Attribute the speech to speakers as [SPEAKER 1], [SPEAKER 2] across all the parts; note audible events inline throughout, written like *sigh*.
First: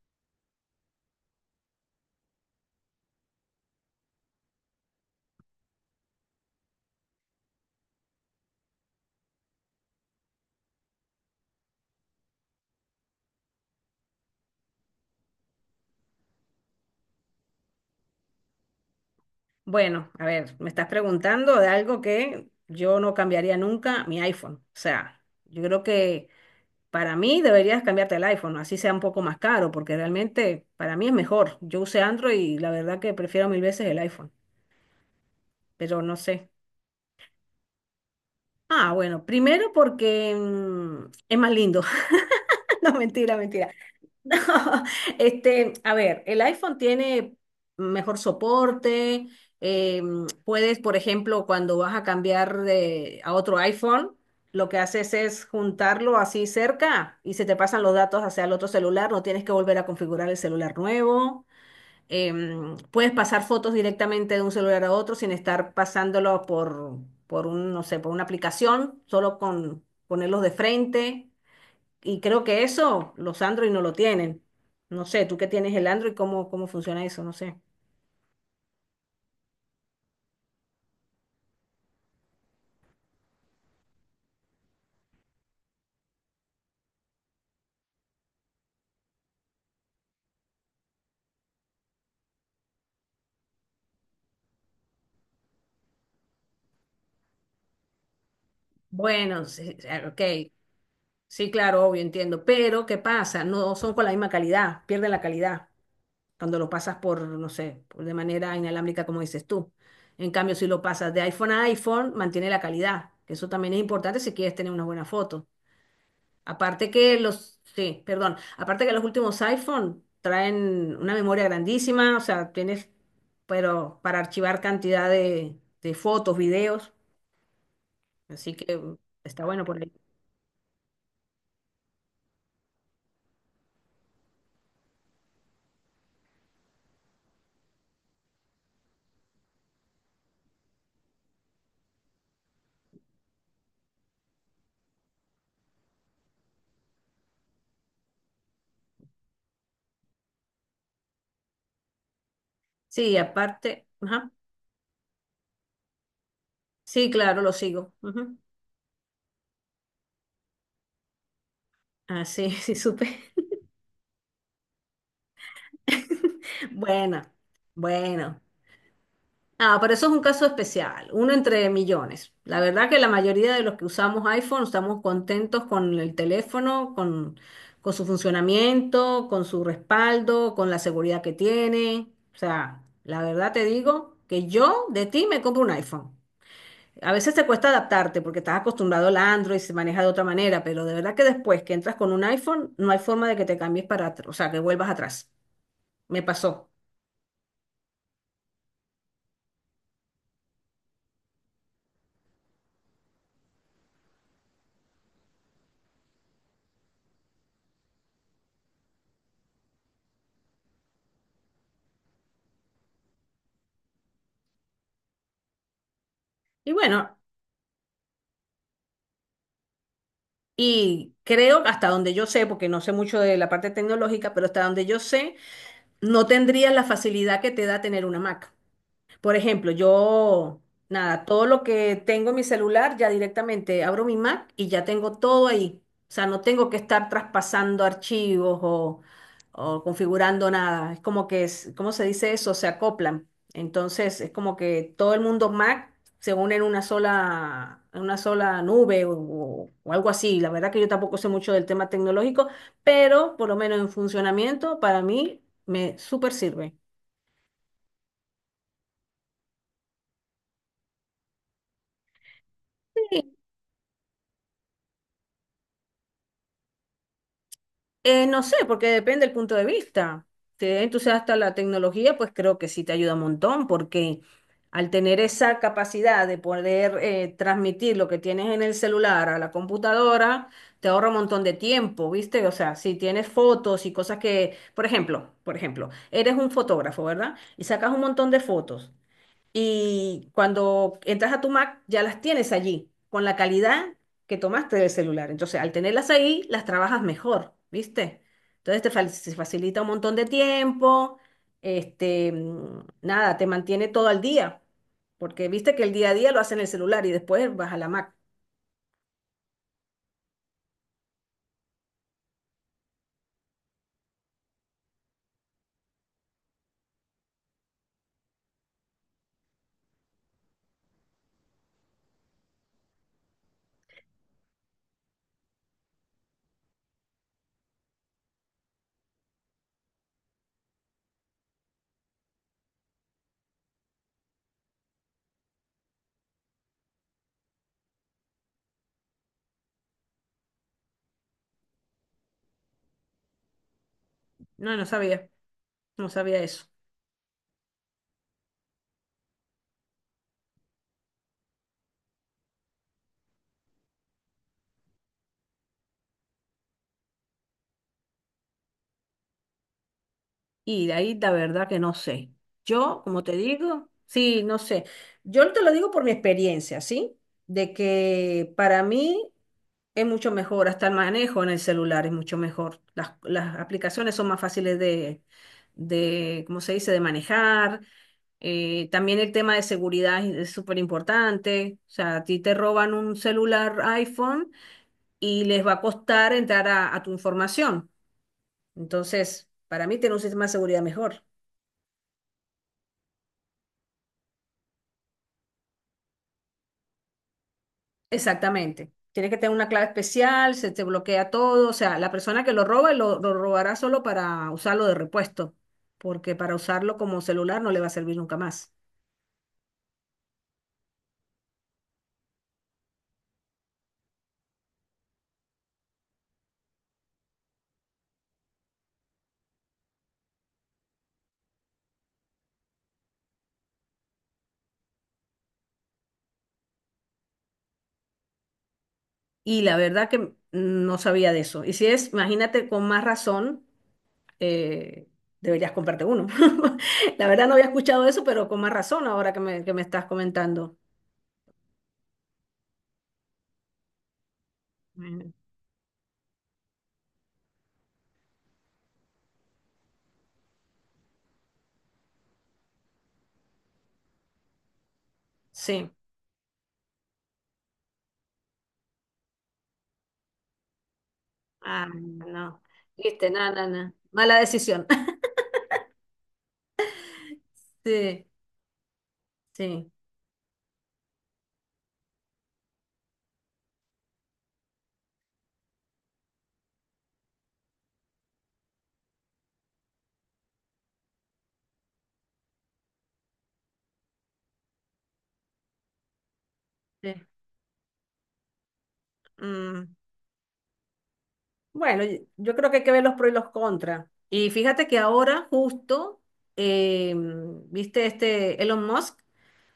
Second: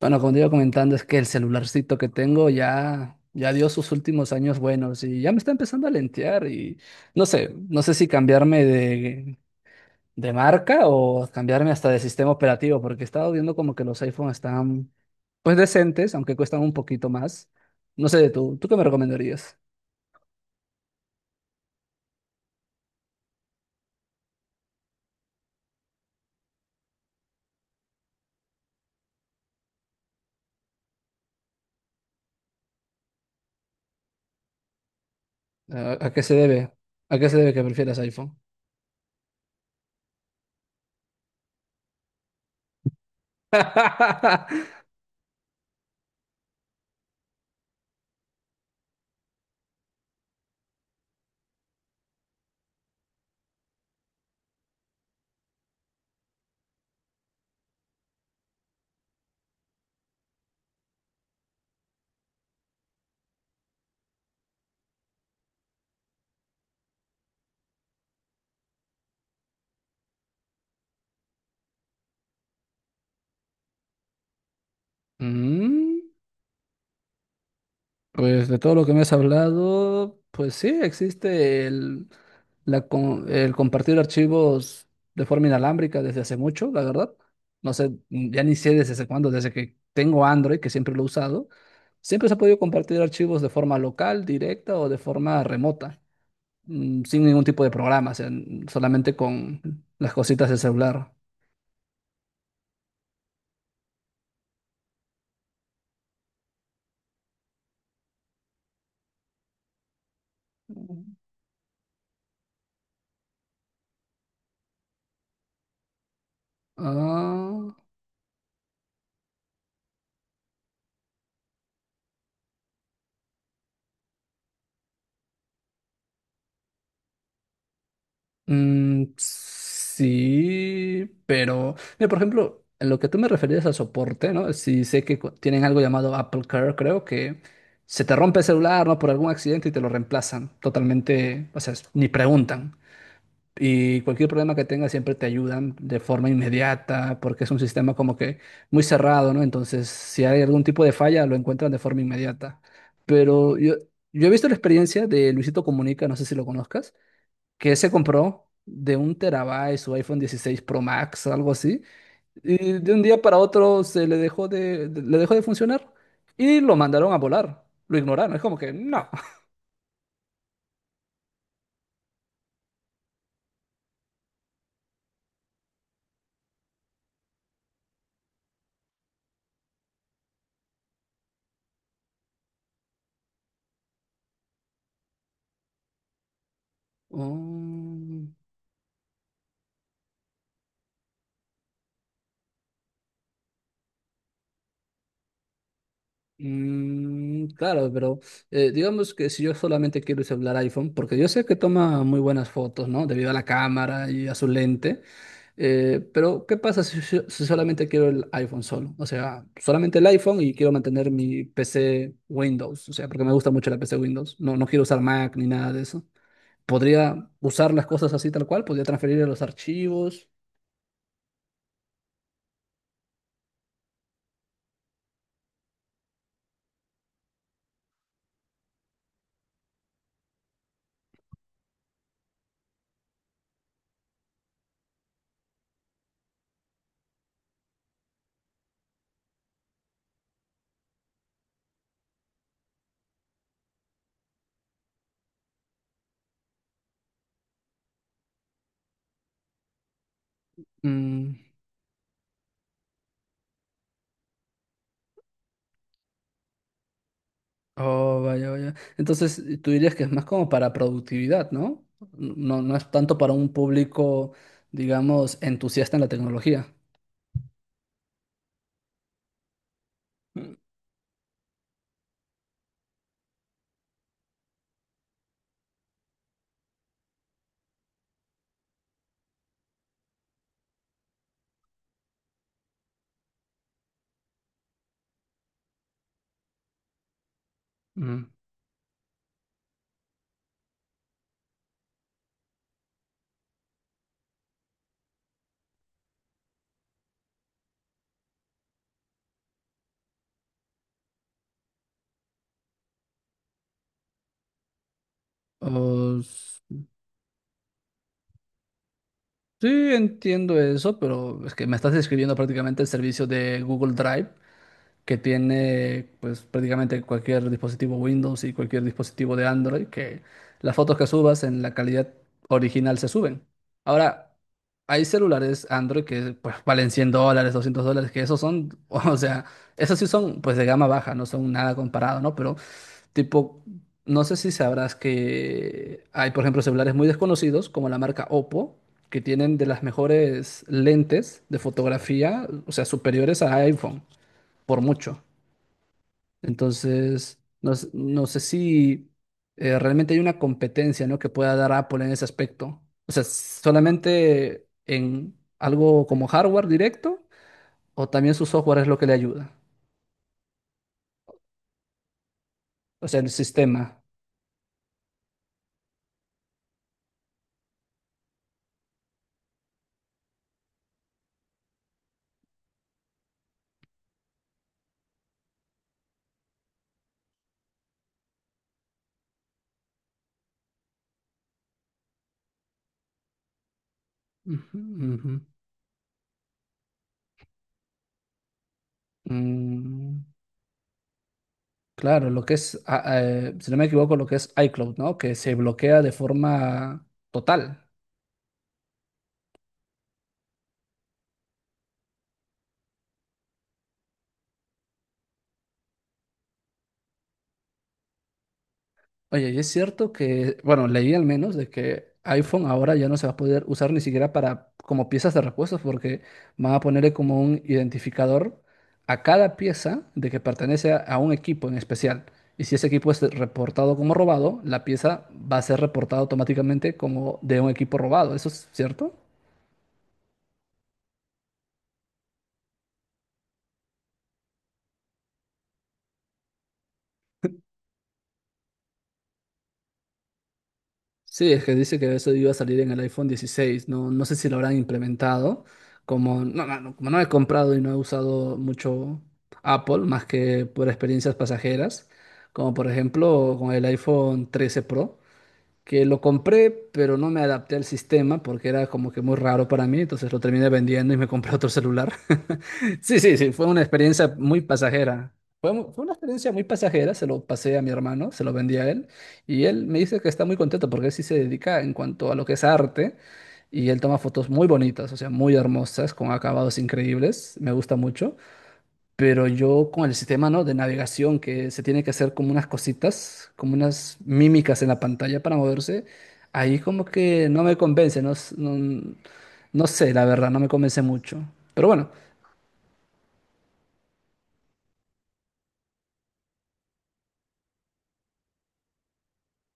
[SPEAKER 1] Bueno, como te iba comentando, es que el celularcito que tengo ya, ya dio sus últimos años buenos y ya me está empezando a lentear y no sé, no sé si cambiarme de marca o cambiarme hasta de sistema operativo, porque he estado viendo como que los iPhones están pues decentes, aunque cuestan un poquito más. No sé, tú, ¿tú qué me recomendarías?
[SPEAKER 2] Bueno, a ver, me estás preguntando de algo que yo no cambiaría nunca, mi iPhone. O sea, yo creo que para mí deberías cambiarte el iPhone, así sea un poco más caro, porque realmente para mí es mejor. Yo usé Android y la verdad que prefiero mil veces el iPhone, pero
[SPEAKER 1] ¿A
[SPEAKER 2] no
[SPEAKER 1] qué se
[SPEAKER 2] sé.
[SPEAKER 1] debe? ¿A qué se debe que prefieras iPhone?
[SPEAKER 2] Ah, bueno, primero porque es más lindo. *laughs* No, mentira, mentira. No,
[SPEAKER 1] *laughs*
[SPEAKER 2] *laughs* este, a ver, el iPhone tiene mejor soporte, eh, puedes, por ejemplo, cuando vas a cambiar a otro iPhone, lo que haces es juntarlo así cerca y se te pasan los datos hacia el otro celular, no tienes que volver a configurar el celular nuevo. Puedes pasar fotos directamente de un celular a otro sin estar pasándolo por un, no sé, por una aplicación, solo con ponerlos de frente. Y creo que eso los Android no lo tienen. No sé, tú que tienes el
[SPEAKER 1] Mm.
[SPEAKER 2] Android, ¿ cómo funciona eso? No sé.
[SPEAKER 1] Pues de todo lo que me has hablado, pues sí, existe el compartir archivos de forma inalámbrica desde hace mucho, la verdad. No sé, ya ni sé desde hace cuándo, desde que tengo Android, que siempre lo he usado, siempre se ha podido compartir archivos de forma local, directa o de forma remota, sin ningún tipo de programa, o sea, solamente
[SPEAKER 2] Bueno, sí,
[SPEAKER 1] con
[SPEAKER 2] sí, ah,
[SPEAKER 1] las
[SPEAKER 2] ok,
[SPEAKER 1] cositas del celular.
[SPEAKER 2] sí, claro, obvio, entiendo, pero ¿qué pasa? No son con la misma calidad, pierden la calidad cuando lo pasas por, no sé, por de manera inalámbrica como dices tú. En cambio, si lo pasas de iPhone a iPhone, mantiene la calidad, que eso también es importante si quieres tener una buena foto. Aparte que los,
[SPEAKER 1] Ah,
[SPEAKER 2] sí, perdón, aparte que los últimos iPhone traen una memoria grandísima, o sea, tienes, pero para archivar cantidad de fotos, videos, así que
[SPEAKER 1] Mm,
[SPEAKER 2] está bueno por ahí.
[SPEAKER 1] sí, pero, mira, por ejemplo, en lo que tú me referías a soporte, ¿no? Si sé que tienen algo llamado Apple Care, creo que se te rompe el celular, ¿no? Por algún accidente y te lo reemplazan totalmente, o sea, ni preguntan. Y cualquier problema que tengas siempre te ayudan de forma inmediata, porque es un sistema como que muy cerrado, ¿no? Entonces, si hay algún tipo de falla, lo encuentran de forma inmediata.
[SPEAKER 2] Sí,
[SPEAKER 1] Pero yo,
[SPEAKER 2] aparte,
[SPEAKER 1] yo
[SPEAKER 2] ajá,
[SPEAKER 1] he visto la experiencia de Luisito Comunica, no sé si lo conozcas
[SPEAKER 2] sí, claro, lo
[SPEAKER 1] que se
[SPEAKER 2] sigo. Ujú.
[SPEAKER 1] compró de un terabyte su iPhone 16 Pro Max, algo así,
[SPEAKER 2] Ah, sí, *laughs*
[SPEAKER 1] y
[SPEAKER 2] sí,
[SPEAKER 1] de un
[SPEAKER 2] supe.
[SPEAKER 1] día para otro se le dejó le dejó de funcionar y lo mandaron a
[SPEAKER 2] Bueno,
[SPEAKER 1] volar. Lo ignoraron,
[SPEAKER 2] bueno.
[SPEAKER 1] es como que no. *laughs*
[SPEAKER 2] Ah, pero eso es un caso especial, uno entre millones. La verdad que la mayoría de los que usamos iPhone estamos contentos con el teléfono, con su funcionamiento, con su respaldo, con la seguridad que tiene. O sea, la verdad te digo que yo de ti me compro un iPhone. A veces te cuesta adaptarte
[SPEAKER 1] Oh,
[SPEAKER 2] porque estás acostumbrado al Android, se maneja de otra manera, pero de verdad que después que entras con un iPhone, no hay forma de que te cambies para atrás, o sea, que vuelvas atrás. Me pasó.
[SPEAKER 1] mm, claro, pero digamos que si yo solamente quiero usar iPhone, porque yo sé que toma muy buenas fotos, ¿no? Debido a la cámara y a su lente. Pero, ¿qué pasa si solamente quiero el iPhone solo? O sea, solamente el iPhone y quiero mantener mi PC Windows. O sea, porque me gusta mucho la PC Windows. No, no quiero usar Mac ni nada de eso.
[SPEAKER 2] Y bueno,
[SPEAKER 1] Podría usar las cosas así tal cual, podría transferir los archivos.
[SPEAKER 2] y creo, hasta donde yo sé, porque no sé mucho de la parte tecnológica, pero hasta donde yo sé, no tendrías la facilidad que te da tener una Mac. Por ejemplo, yo, nada, todo lo que tengo en mi celular, ya directamente abro mi Mac y ya tengo todo ahí. O sea, no tengo que estar traspasando archivos o configurando nada. Es como que, es, ¿cómo se dice eso? Se acoplan. Entonces, es como que todo el mundo Mac se une en una sola nube o, o algo así. La verdad que yo tampoco sé
[SPEAKER 1] Mm.
[SPEAKER 2] mucho del tema tecnológico, pero por lo menos en funcionamiento, para mí me súper sirve.
[SPEAKER 1] Oh, vaya, vaya. Entonces, tú dirías que es más como para productividad, ¿no? No, no es tanto para un público, digamos, entusiasta en la tecnología.
[SPEAKER 2] No sé, porque depende del punto de vista.
[SPEAKER 1] Mm,
[SPEAKER 2] Te entusiasta la tecnología, pues creo que sí te ayuda un montón, porque al tener esa capacidad de poder transmitir lo que tienes en el celular a la computadora, te ahorra un montón de tiempo, ¿viste? O sea, si tienes fotos y cosas que, por ejemplo, eres un fotógrafo, ¿verdad? Y sacas un
[SPEAKER 1] mm.
[SPEAKER 2] montón de fotos y cuando entras a tu Mac ya las tienes allí, con la calidad que tomaste del celular. Entonces, al tenerlas ahí, las trabajas mejor, ¿viste? Entonces se facilita un montón de tiempo, este, nada, te mantiene todo al día, porque viste que el día a
[SPEAKER 1] Oh,
[SPEAKER 2] día lo hacen en el celular y después vas a la Mac.
[SPEAKER 1] sí, entiendo eso, pero es que me estás describiendo prácticamente el servicio de Google Drive que tiene pues prácticamente cualquier dispositivo Windows y cualquier dispositivo de Android, que las fotos que subas en la calidad original se suben. Ahora, hay celulares Android que pues valen 100 dólares, 200 dólares, que esos son, *laughs* o sea, esos sí son pues de gama baja, no son nada comparado, ¿no? Pero tipo, no sé si sabrás que hay, por ejemplo, celulares muy desconocidos, como la marca Oppo, que tienen de las mejores lentes de fotografía, o sea, superiores a iPhone,
[SPEAKER 2] No,
[SPEAKER 1] por
[SPEAKER 2] no
[SPEAKER 1] mucho.
[SPEAKER 2] sabía, no sabía eso.
[SPEAKER 1] Entonces, no, no sé si realmente hay una competencia, ¿no? que pueda dar Apple en ese aspecto. O sea, solamente en algo como hardware directo, o también su software es lo que le ayuda.
[SPEAKER 2] Y de ahí la verdad que no sé. Yo,
[SPEAKER 1] O sea,
[SPEAKER 2] como
[SPEAKER 1] el
[SPEAKER 2] te digo,
[SPEAKER 1] sistema.
[SPEAKER 2] sí, no sé. Yo te lo digo por mi experiencia, ¿sí? De que para mí es mucho mejor, hasta el manejo en el celular es mucho mejor. Las aplicaciones son más fáciles de, ¿cómo se dice?, de manejar. También el tema de seguridad es súper importante. O sea, a ti te roban un celular iPhone
[SPEAKER 1] Ujú, ujú.
[SPEAKER 2] y les va a costar entrar a tu información. Entonces, para mí tiene un
[SPEAKER 1] Mm.
[SPEAKER 2] sistema de seguridad mejor.
[SPEAKER 1] Claro, lo que es, si no me equivoco, lo que es iCloud, ¿no? Que se bloquea de forma total.
[SPEAKER 2] Exactamente. Tiene que tener una clave especial, se te bloquea todo. O sea, la persona que lo roba lo robará solo para usarlo de repuesto, porque para usarlo como celular no le va a servir nunca más.
[SPEAKER 1] Oye, y es cierto que, bueno, leí al menos de que iPhone ahora ya no se va a poder usar ni siquiera para como piezas de repuestos porque van a ponerle como un identificador a cada pieza de que pertenece a un equipo en especial. Y si ese equipo es reportado como robado, la pieza va a ser reportada automáticamente como de un equipo robado. ¿Eso es cierto?
[SPEAKER 2] Y la verdad que no sabía de eso. Y si es, imagínate, con más razón, eh, deberías comprarte uno. *laughs* La verdad no había escuchado eso, pero con más razón ahora que me estás comentando.
[SPEAKER 1] Sí, es que dice que eso iba a salir en el iPhone 16. No, no sé si lo habrán
[SPEAKER 2] Mm,
[SPEAKER 1] implementado. Como no he comprado y no he usado mucho Apple, más que por experiencias pasajeras, como por ejemplo con el iPhone 13 Pro
[SPEAKER 2] sí.
[SPEAKER 1] que lo compré, pero no me adapté al sistema porque era como que muy raro para mí, entonces lo terminé vendiendo y me compré otro
[SPEAKER 2] Ah,
[SPEAKER 1] celular.
[SPEAKER 2] no.
[SPEAKER 1] *laughs* Sí,
[SPEAKER 2] Viste,
[SPEAKER 1] sí, sí,
[SPEAKER 2] nada,
[SPEAKER 1] fue una
[SPEAKER 2] nada.
[SPEAKER 1] experiencia
[SPEAKER 2] Mala
[SPEAKER 1] muy
[SPEAKER 2] decisión. *laughs*
[SPEAKER 1] pasajera. Fue, fue una experiencia muy pasajera, se lo pasé a mi
[SPEAKER 2] Sí,
[SPEAKER 1] hermano, se lo vendí a él y él
[SPEAKER 2] sí,
[SPEAKER 1] me dice que está muy contento porque él sí se dedica en cuanto a lo que es arte y él toma fotos muy bonitas, o sea, muy hermosas, con acabados increíbles, me gusta mucho. Pero yo con el sistema, ¿no? de navegación que se tiene que hacer como unas cositas, como unas mímicas en la pantalla para moverse, ahí como
[SPEAKER 2] sí.
[SPEAKER 1] que no me convence, no, no, no
[SPEAKER 2] Mm.
[SPEAKER 1] sé, la verdad, no me convence mucho. Pero
[SPEAKER 2] Bueno,
[SPEAKER 1] bueno,
[SPEAKER 2] yo creo que hay que ver los pros y los contras. Y fíjate que ahora justo, eh, viste este Elon Musk,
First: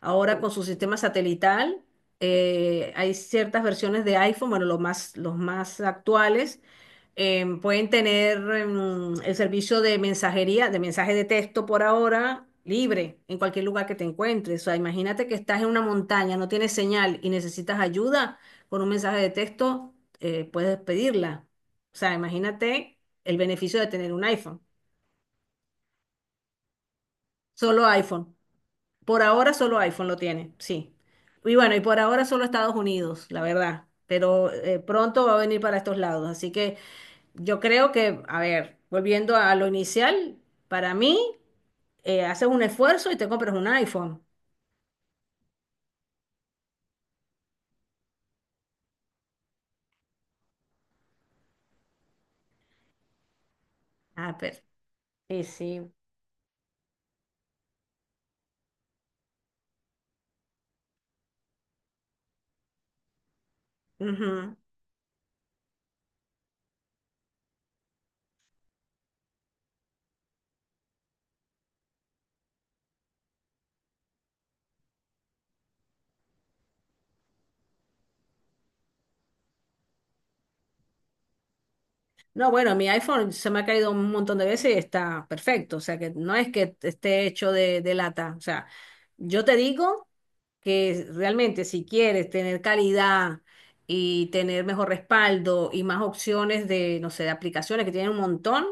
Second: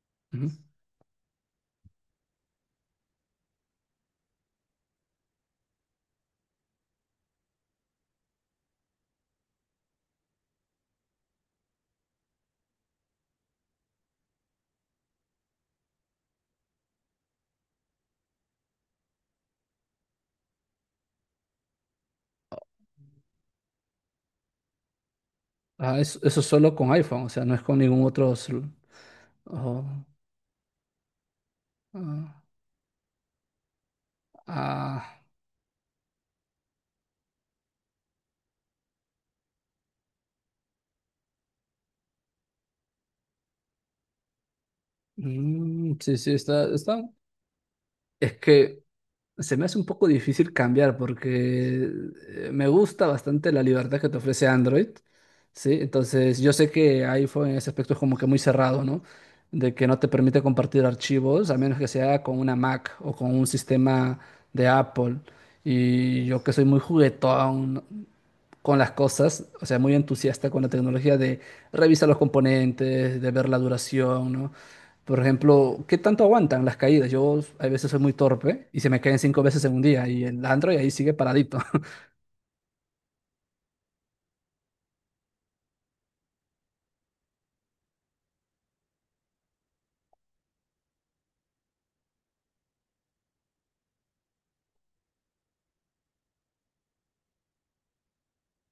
[SPEAKER 2] ahora con
[SPEAKER 1] ujú.
[SPEAKER 2] su sistema satelital, hay ciertas versiones de iPhone, bueno, los más actuales, pueden tener el servicio de mensajería, de mensaje de texto por ahora, libre, en cualquier lugar que te encuentres. O sea, imagínate que estás en una montaña, no tienes señal y necesitas ayuda, con un mensaje de texto puedes pedirla. O sea, imagínate el beneficio de tener un iPhone.
[SPEAKER 1] Ah, eso solo con iPhone, o sea, no es con
[SPEAKER 2] Solo
[SPEAKER 1] ningún otro...
[SPEAKER 2] iPhone. Por ahora solo
[SPEAKER 1] Ojo.
[SPEAKER 2] iPhone lo tiene, sí. Y bueno, y por ahora solo
[SPEAKER 1] Ah,
[SPEAKER 2] Estados Unidos, la verdad. Pero
[SPEAKER 1] ah,
[SPEAKER 2] pronto va a venir para estos lados. Así que yo creo que, a ver, volviendo a lo inicial, para mí, haces un esfuerzo y te compras un iPhone.
[SPEAKER 1] mm, sí, sí, está, está. Es que se me hace un poco difícil cambiar porque me gusta bastante la libertad que te
[SPEAKER 2] Ah,
[SPEAKER 1] ofrece
[SPEAKER 2] pero.
[SPEAKER 1] Android,
[SPEAKER 2] Sí,
[SPEAKER 1] ¿sí?
[SPEAKER 2] sí.
[SPEAKER 1] Entonces, yo sé que iPhone en ese aspecto es como que muy cerrado, ¿no? De que no te permite compartir archivos a menos que sea con una Mac o con un sistema
[SPEAKER 2] Ujú.
[SPEAKER 1] de Apple. Y yo que soy muy juguetón, ¿no? con las cosas, o sea, muy entusiasta con la tecnología de revisar los componentes, de ver la duración, ¿no? Por ejemplo, ¿qué tanto aguantan las caídas? Yo a veces soy muy torpe y se me caen cinco veces en un día y el Android ahí sigue paradito.
[SPEAKER 2] No, bueno, mi iPhone se me ha caído un montón de veces y está perfecto. O sea, que no es que esté hecho de lata. O sea, yo te digo que realmente si quieres tener calidad y tener mejor respaldo y más opciones de, no sé, de aplicaciones que tienen un montón,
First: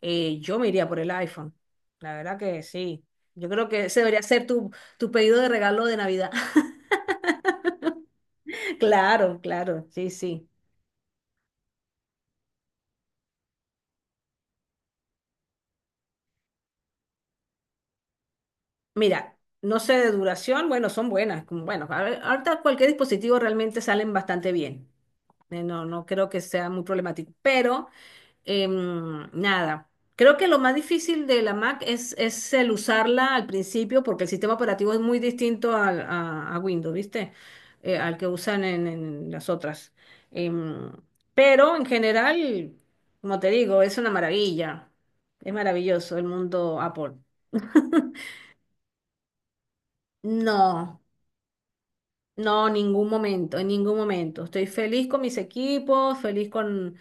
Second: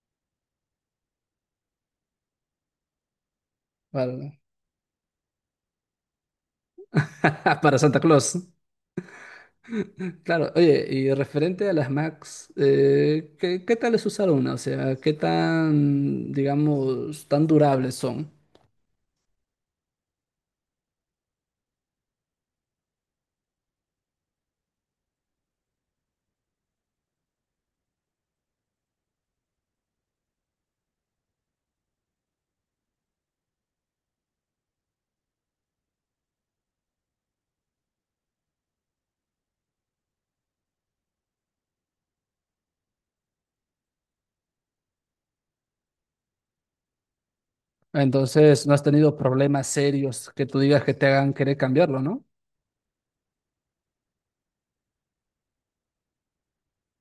[SPEAKER 2] yo me iría por el iPhone. La verdad que sí. Yo creo que
[SPEAKER 1] *laughs*
[SPEAKER 2] ese debería
[SPEAKER 1] para,
[SPEAKER 2] ser tu, tu pedido de regalo de Navidad. *laughs*
[SPEAKER 1] *laughs* para Santa Claus.
[SPEAKER 2] Claro, claro, sí, sí.
[SPEAKER 1] Claro, oye, y referente a las Macs, ¿qué tal es usar una? O sea, ¿qué tan, digamos, tan durables son?
[SPEAKER 2] Mira, no sé de duración, bueno, son buenas. Bueno, a ver, ahorita cualquier dispositivo realmente salen bastante bien. No, no creo que sea muy problemático, pero nada. Creo que lo más difícil de la Mac es el usarla al principio porque el sistema operativo es muy distinto a Windows, ¿viste? Al que usan en las otras. Em, pero en general, como te digo, es una maravilla. Es maravilloso el mundo Apple. *laughs*
[SPEAKER 1] Entonces, no has tenido problemas serios que tú digas que
[SPEAKER 2] No,
[SPEAKER 1] te hagan querer cambiarlo, ¿no?
[SPEAKER 2] no, ningún momento, en ningún momento. Estoy feliz con mis equipos, feliz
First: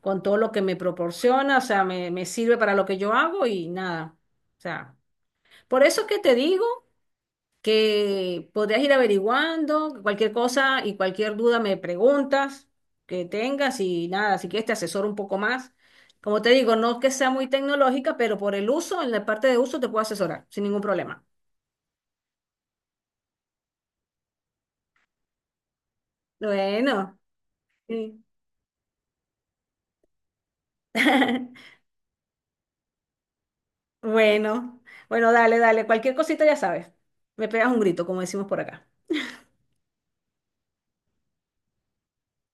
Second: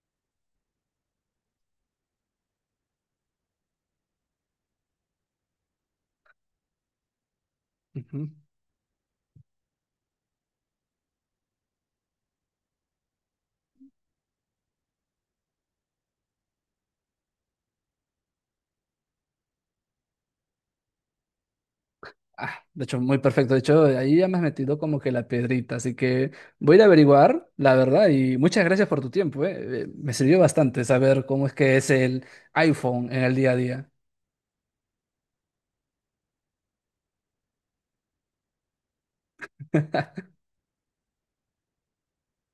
[SPEAKER 2] con todo lo que me proporciona, o sea, me sirve para lo que yo hago y nada. O sea, por eso es que te digo
[SPEAKER 1] Ujú.
[SPEAKER 2] que podrías ir averiguando cualquier cosa y cualquier duda me preguntas que tengas y nada, si quieres te asesoro un poco más. Como te digo, no es que sea muy tecnológica, pero por el uso, en la parte de uso te puedo asesorar sin ningún problema.
[SPEAKER 1] Ah, de hecho, muy perfecto. De hecho, ahí ya me has metido como que la piedrita, así que voy a ir a
[SPEAKER 2] Bueno,
[SPEAKER 1] averiguar, la verdad,
[SPEAKER 2] sí.
[SPEAKER 1] y muchas gracias por tu tiempo, ¿eh? Me sirvió bastante saber cómo es
[SPEAKER 2] *laughs*
[SPEAKER 1] que es el iPhone en el día a día.
[SPEAKER 2] Bueno, bueno, dale, dale, cualquier cosita ya sabes. Me pegas un grito, como decimos por acá.